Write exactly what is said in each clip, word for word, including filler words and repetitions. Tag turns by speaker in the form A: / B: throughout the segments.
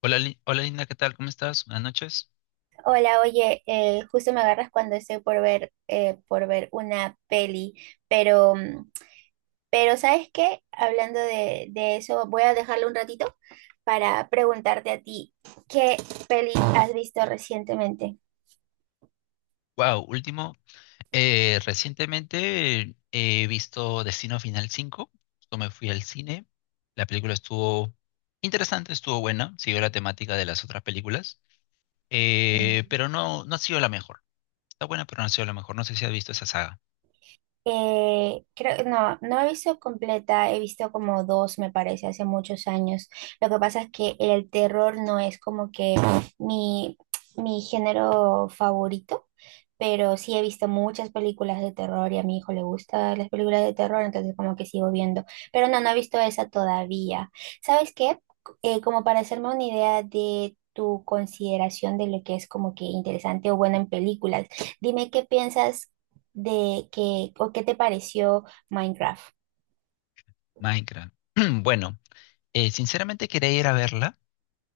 A: Hola, Li- hola Linda, ¿qué tal? ¿Cómo estás? Buenas noches.
B: Hola, oye, eh, justo me agarras cuando estoy por ver, eh, por ver una peli, pero, mm, pero ¿sabes qué? Hablando de, de eso, voy a dejarlo un ratito para preguntarte a ti, ¿qué peli has visto recientemente?
A: Wow, último. eh, recientemente he visto Destino Final cinco. Justo me fui al cine. La película estuvo interesante, estuvo buena. Siguió la temática de las otras películas. eh, pero no, no ha sido la mejor. Está buena, pero no ha sido la mejor. No sé si has visto esa saga.
B: Eh, creo, no, no he visto completa, he visto como dos, me parece, hace muchos años. Lo que pasa es que el terror no es como que mi, mi género favorito, pero sí he visto muchas películas de terror y a mi hijo le gustan las películas de terror, entonces como que sigo viendo. Pero no, no he visto esa todavía. ¿Sabes qué? Eh, como para hacerme una idea de tu consideración de lo que es como que interesante o bueno en películas, dime qué piensas de que, o qué te pareció Minecraft.
A: Minecraft. Bueno, eh, sinceramente quería ir a verla.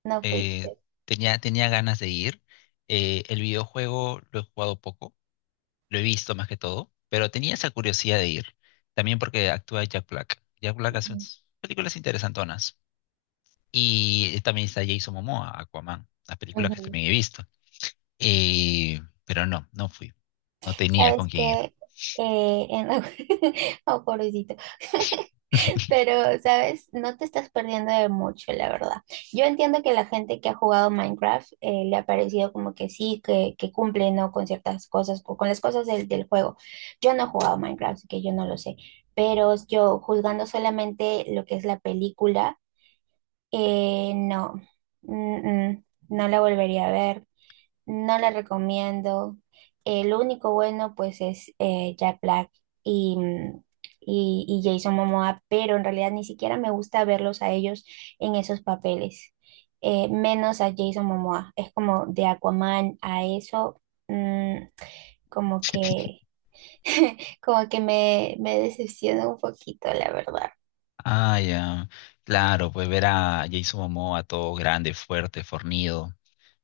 B: No
A: eh,
B: fuiste.
A: tenía, tenía ganas de ir. eh, el videojuego lo he jugado poco. Lo he visto más que todo, pero tenía esa curiosidad de ir. También porque actúa Jack Black. Jack Black hace
B: Ujú,
A: unas películas interesantonas. Y eh, también está Jason Momoa, Aquaman, las películas que
B: ujú.
A: también he visto. Eh, pero no, no fui. No tenía
B: ¿Sabes
A: con quién ir.
B: qué? Eh, en- Oh, pobrecito. Pero, ¿sabes? No te estás perdiendo de mucho, la verdad. Yo entiendo que la gente que ha jugado Minecraft eh, le ha parecido como que sí, que, que cumple, ¿no? Con ciertas cosas, o con las cosas del, del juego. Yo no he jugado Minecraft, así que yo no lo sé. Pero yo, juzgando solamente lo que es la película, Eh, no, Mm, mm, no la volvería a ver, no la recomiendo. El único bueno pues es eh, Jack Black y, mm, y, y Jason Momoa, pero en realidad ni siquiera me gusta verlos a ellos en esos papeles, eh, menos a Jason Momoa. Es como de Aquaman a eso, mm, como que, como que me, me decepciona un poquito, la verdad.
A: Ah, ya. Claro, pues ver a Jason Momoa todo grande, fuerte, fornido.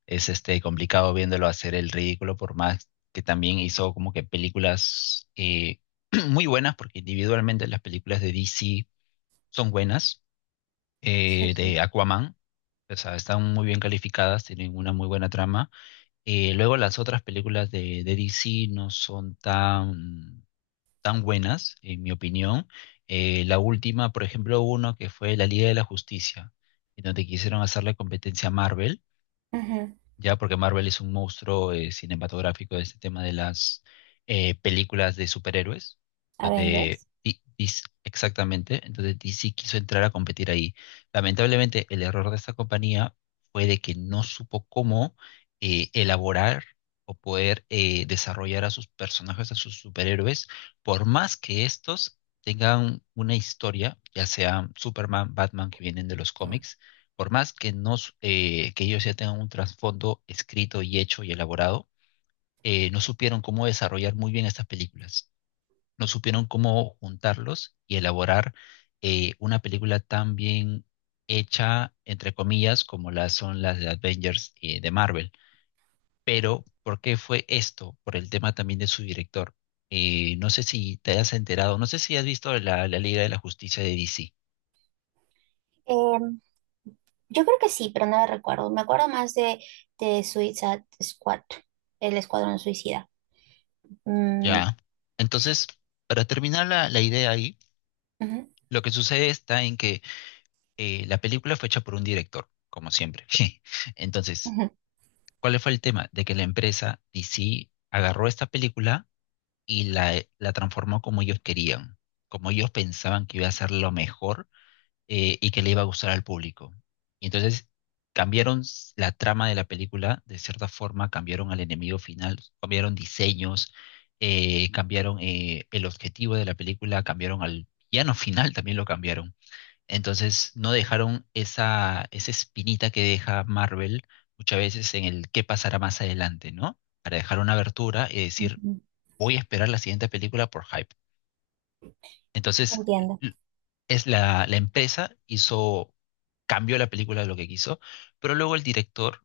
A: Es este complicado viéndolo hacer el ridículo, por más que también hizo como que películas eh, muy buenas, porque individualmente las películas de D C son buenas,
B: Sí,
A: eh,
B: sí.
A: de Aquaman, o sea, están muy bien calificadas, tienen una muy buena trama. Eh, luego las otras películas de, de D C no son tan, tan buenas, en mi opinión. Eh, la última, por ejemplo, uno que fue La Liga de la Justicia, en donde quisieron hacer la competencia a Marvel
B: Ujú.
A: ya porque Marvel es un monstruo eh, cinematográfico de este tema de las eh, películas de superhéroes, donde
B: Avengers.
A: di- dis- exactamente, entonces D C quiso entrar a competir ahí. Lamentablemente, el error de esta compañía fue de que no supo cómo eh, elaborar o poder eh, desarrollar a sus personajes, a sus superhéroes, por más que estos tengan una historia, ya sean Superman, Batman, que vienen de los cómics, por más que, no, s- eh, que ellos ya tengan un trasfondo escrito y hecho y elaborado, eh, no supieron cómo desarrollar muy bien estas películas, no supieron cómo juntarlos y elaborar eh, una película tan bien hecha, entre comillas, como las son las de Avengers eh, de Marvel. Pero, ¿por qué fue esto? Por el tema también de su director. Eh, no sé si te has enterado, no sé si has visto la, la Liga de la Justicia de D C.
B: Em, Yo creo que sí, pero no la recuerdo. Me acuerdo más de, de Suicide Squad, el Escuadrón Suicida. Mm,
A: Ya. Entonces, para terminar la, la idea ahí.
B: ujú,
A: Lo que sucede está en que eh, la película fue hecha por un director, como siempre. Entonces,
B: ujú,
A: ¿cuál fue el tema? De que la empresa D C agarró esta película y la, eh, la transformó como ellos querían, como ellos pensaban que iba a ser lo mejor eh, y que le iba a gustar al público. Y entonces cambiaron la trama de la película, de cierta forma cambiaron al enemigo final, cambiaron diseños, eh, cambiaron eh, el objetivo de la película, cambiaron al villano final, también lo cambiaron. Entonces no dejaron esa, esa espinita que deja Marvel muchas veces en el qué pasará más adelante, ¿no? Para dejar una abertura y decir,
B: ujú.
A: voy a esperar la siguiente película por hype. Entonces,
B: Entiendo.
A: l- es la, la empresa hizo, cambió la película de lo que quiso, pero luego el director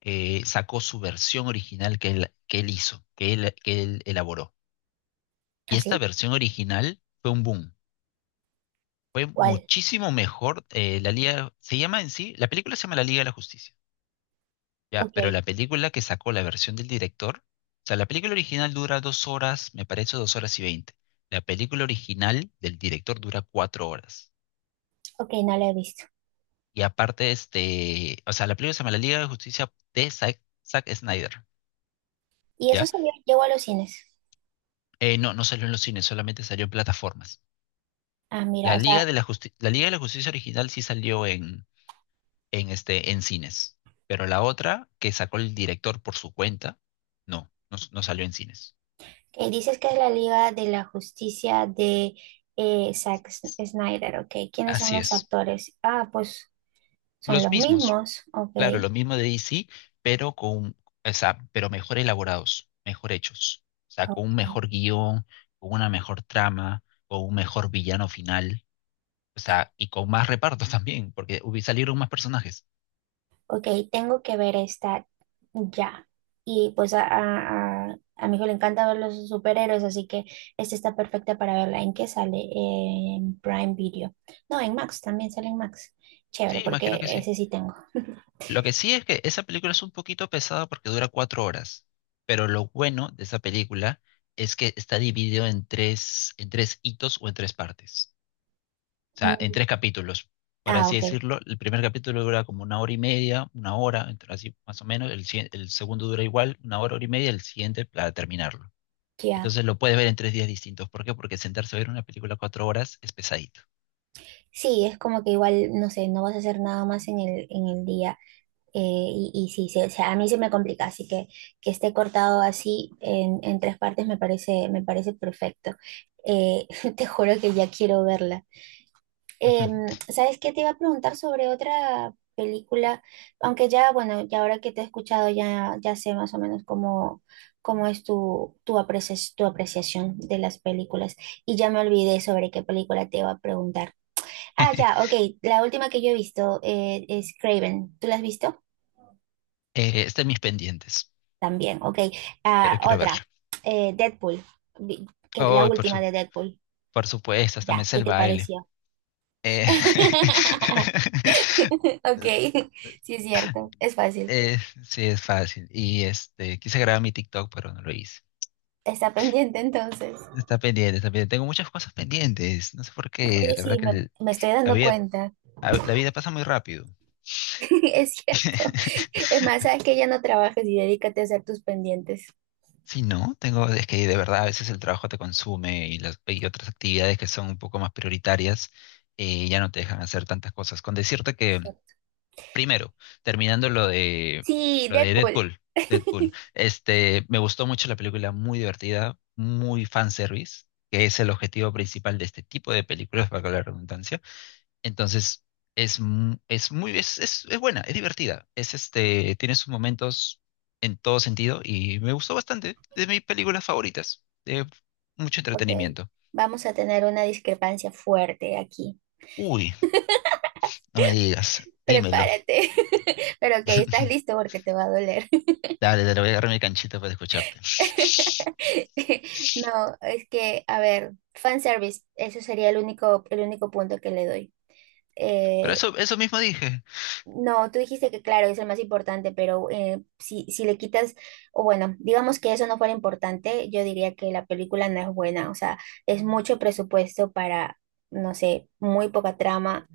A: eh, sacó su versión original que él, que él hizo, que él, que él elaboró. Y esta
B: ¿Así?
A: versión original fue un boom. Fue
B: ¿Cuál?
A: muchísimo mejor. eh, la Liga, se llama en sí, la película se llama La Liga de la Justicia. Ya,
B: Ok,
A: pero la película que sacó la versión del director, o sea, la película original dura dos horas, me parece dos horas y veinte. La película original del director dura cuatro horas.
B: ok, no la he visto.
A: Y aparte, este, o sea, la película se llama La Liga de Justicia de Zack, Zack Snyder,
B: ¿Y eso
A: ¿ya?
B: salió, llegó a los cines?
A: Eh, no, no salió en los cines, solamente salió en plataformas.
B: Ah, mira,
A: La
B: o
A: Liga
B: sea,
A: de la Justi- la Liga de la Justicia original sí salió en, en este, en cines, pero la otra que sacó el director por su cuenta, no, no, no salió en cines.
B: que dices que es la Liga de la Justicia de eh, Zack S- Snyder, ok. ¿Quiénes son
A: Así
B: los
A: es.
B: actores? Ah, pues son
A: Los
B: los
A: mismos.
B: mismos,
A: Claro,
B: ok,
A: lo mismo de D C, pero con, o sea, pero mejor elaborados, mejor hechos. O sea, con un
B: ok.
A: mejor guión, con una mejor trama, con un mejor villano final. O sea, y con más repartos también, porque hubi- salieron más personajes.
B: Ok, tengo que ver esta ya. Y pues a, a, a- a mi hijo le encanta ver los superhéroes, así que esta está perfecta para verla. ¿En qué sale? En Prime Video. No, en Max, también sale en Max. Chévere,
A: Sí, imagino que
B: porque
A: sí.
B: ese sí tengo.
A: Lo que sí es que esa película es un poquito pesada porque dura cuatro horas. Pero lo bueno de esa película es que está dividido en tres, en tres hitos o en tres partes. O sea, en
B: Mm,
A: tres capítulos, por
B: ah,
A: así
B: ok,
A: decirlo. El primer capítulo dura como una hora y media, una hora, entre así más o menos. El, si- el segundo dura igual, una hora, hora y media, el siguiente para terminarlo.
B: ya.
A: Entonces lo puedes ver en tres días distintos. ¿Por qué? Porque sentarse a ver una película cuatro horas es pesadito.
B: Sí, es como que igual, no sé, no vas a hacer nada más en el, en el día. Eh, y, y sí, se- se- a mí se me complica, así que que esté cortado así en, en tres partes me parece, me parece perfecto. Eh, Te juro que ya quiero verla. Em, ¿sabes qué? Te iba a preguntar sobre otra película, aunque ya, bueno, ya ahora que te he escuchado ya, ya sé más o menos cómo, cómo es tu, tu apreciación, tu apreciación de las películas y ya me olvidé sobre qué película te iba a preguntar. Ah, ya, ok, la última que yo he visto eh, es Craven. ¿Tú la has visto?
A: Eh, está en mis pendientes,
B: También, ok.
A: pero
B: Ah,
A: quiero verlo.
B: otra, eh, Deadpool, Vi- que, la
A: Oh, por
B: última
A: su,
B: de Deadpool.
A: por supuesto, hasta me
B: Ya,
A: sé
B: ¿qué
A: el
B: te
A: baile.
B: pareció? Ok, sí es cierto, es fácil.
A: Eh, sí, es fácil. Y este, quise grabar mi TikTok, pero no lo hice.
B: Está pendiente entonces.
A: Está pendiente, está pendiente. Tengo muchas cosas pendientes. No sé por qué.
B: Oye,
A: La
B: sí,
A: verdad que
B: me,
A: el-
B: me estoy
A: la
B: dando
A: vida,
B: cuenta.
A: a- la vida pasa muy rápido.
B: Es cierto. Es más, sabes que ya no trabajes y dedícate a hacer tus pendientes.
A: Sí, no, tengo, es que de verdad a veces el trabajo te consume y las y otras actividades que son un poco más prioritarias eh, ya no te dejan hacer tantas cosas. Con decirte que, primero, terminando lo de
B: Sí,
A: lo de
B: Deadpool.
A: Deadpool, Deadpool, este, me gustó mucho la película, muy divertida, muy fanservice, que es el objetivo principal de este tipo de películas, para la redundancia. Entonces, es, mu- es muy, es, es, es buena, es divertida. Es este, tiene sus momentos en todo sentido y me gustó bastante. De mis películas favoritas. De mucho
B: Ok,
A: entretenimiento.
B: vamos a tener una discrepancia fuerte aquí.
A: Uy, no me digas, dímelo.
B: Prepárate. Pero ok, estás listo porque te va a doler.
A: Dale, dale, voy a agarrar mi canchita para escucharte.
B: No, es que, a ver, fanservice, eso sería el único, el único punto que le doy.
A: Pero
B: Eh,
A: eso, eso mismo dije.
B: no, tú dijiste que claro, es el más importante, pero eh, si, si le quitas, o bueno, digamos que eso no fuera importante, yo diría que la película no es buena, o sea, es mucho presupuesto para, no sé, muy poca trama.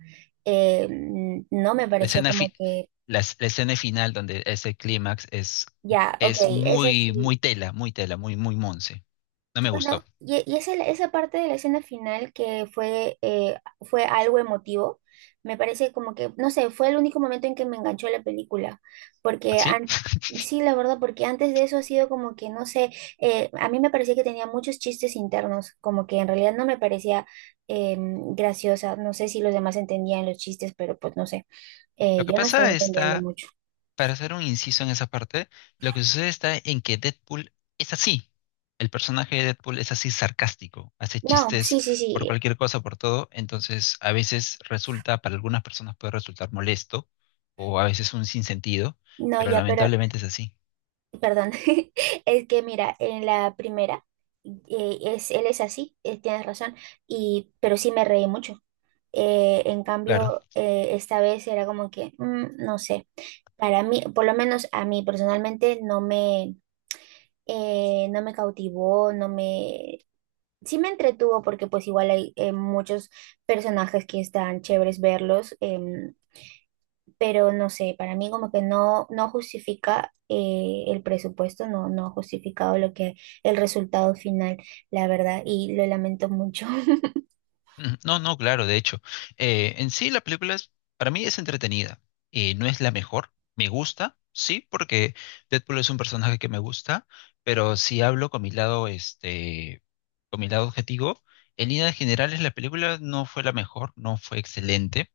B: Eh, no me
A: La
B: pareció
A: escena,
B: como
A: fi-
B: que,
A: la, es- la escena final donde ese clímax es,
B: ya, ok,
A: es
B: esa
A: muy, muy
B: sí.
A: tela, muy tela, muy, muy monse. No me gustó.
B: Bueno, y, y esa, esa parte de la escena final que fue, eh, fue algo emotivo, me parece como que, no sé, fue el único momento en que me enganchó la película, porque
A: ¿Así?
B: an- sí, la verdad, porque antes de eso ha sido como que, no sé, eh, a mí me parecía que tenía muchos chistes internos, como que en realidad no me parecía eh, graciosa, no sé si los demás entendían los chistes, pero pues no sé, eh,
A: Lo que
B: yo no estaba
A: pasa
B: entendiendo
A: está,
B: mucho.
A: para hacer un inciso en esa parte, lo que sucede está en que Deadpool es así. El personaje de Deadpool es así sarcástico, hace
B: No,
A: chistes
B: sí, sí,
A: por
B: sí,
A: cualquier cosa, por todo. Entonces, a veces resulta, para algunas personas puede resultar molesto o a veces un sinsentido,
B: no,
A: pero
B: ya, pero.
A: lamentablemente es así.
B: Perdón, es que mira, en la primera, eh, es, él es así, eh, tienes razón, y, pero sí me reí mucho. Eh, en
A: Claro.
B: cambio, eh, esta vez era como que, mm, no sé, para mí, por lo menos a mí personalmente, no me, eh, no me cautivó, no me. Sí me entretuvo porque pues igual hay eh, muchos personajes que están chéveres verlos, em, pero no sé, para mí como que no, no justifica eh, el presupuesto, no, no ha justificado lo que el resultado final, la verdad, y lo lamento mucho.
A: Ujú. No, no, claro, de hecho. Eh, en sí la película es, para mí es entretenida. Eh, no es la mejor. Me gusta, sí, porque Deadpool es un personaje que me gusta, pero si hablo con mi lado, este, con mi lado objetivo, en líneas generales la película no fue la mejor, no fue excelente,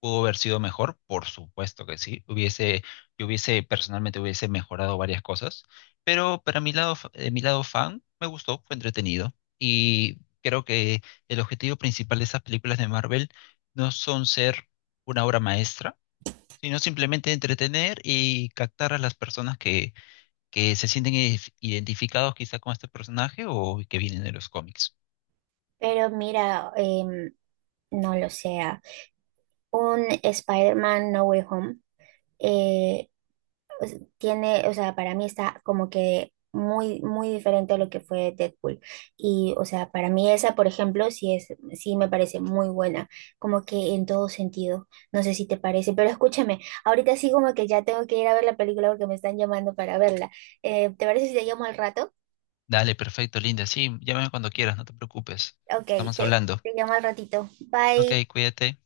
A: pudo haber sido mejor, por supuesto que sí. Hubiese, yo hubiese personalmente hubiese mejorado varias cosas, pero para mi lado, fa- de mi lado fan, me gustó, fue entretenido y creo que el objetivo principal de esas películas de Marvel no son ser una obra maestra, sino simplemente entretener y captar a las personas que, que se sienten identif- identificados quizá con este personaje o que vienen de los cómics.
B: Pero mira, em, no lo sea. Un Spider-Man No Way Home. eh, pues, tiene, o sea, para mí está como que muy, muy diferente a lo que fue Deadpool. Y, o sea, para mí esa, por ejemplo, sí es, sí me parece muy buena, como que en todo sentido. No sé si te parece, pero escúchame, ahorita sí como que ya tengo que ir a ver la película porque me están llamando para verla. Eh, ¿te parece si te llamo al rato?
A: Dale, perfecto, Linda. Sí, llámame cuando quieras, no te preocupes.
B: Ok,
A: Estamos
B: te,
A: hablando.
B: te llamo al ratito.
A: Ok,
B: Bye.
A: cuídate.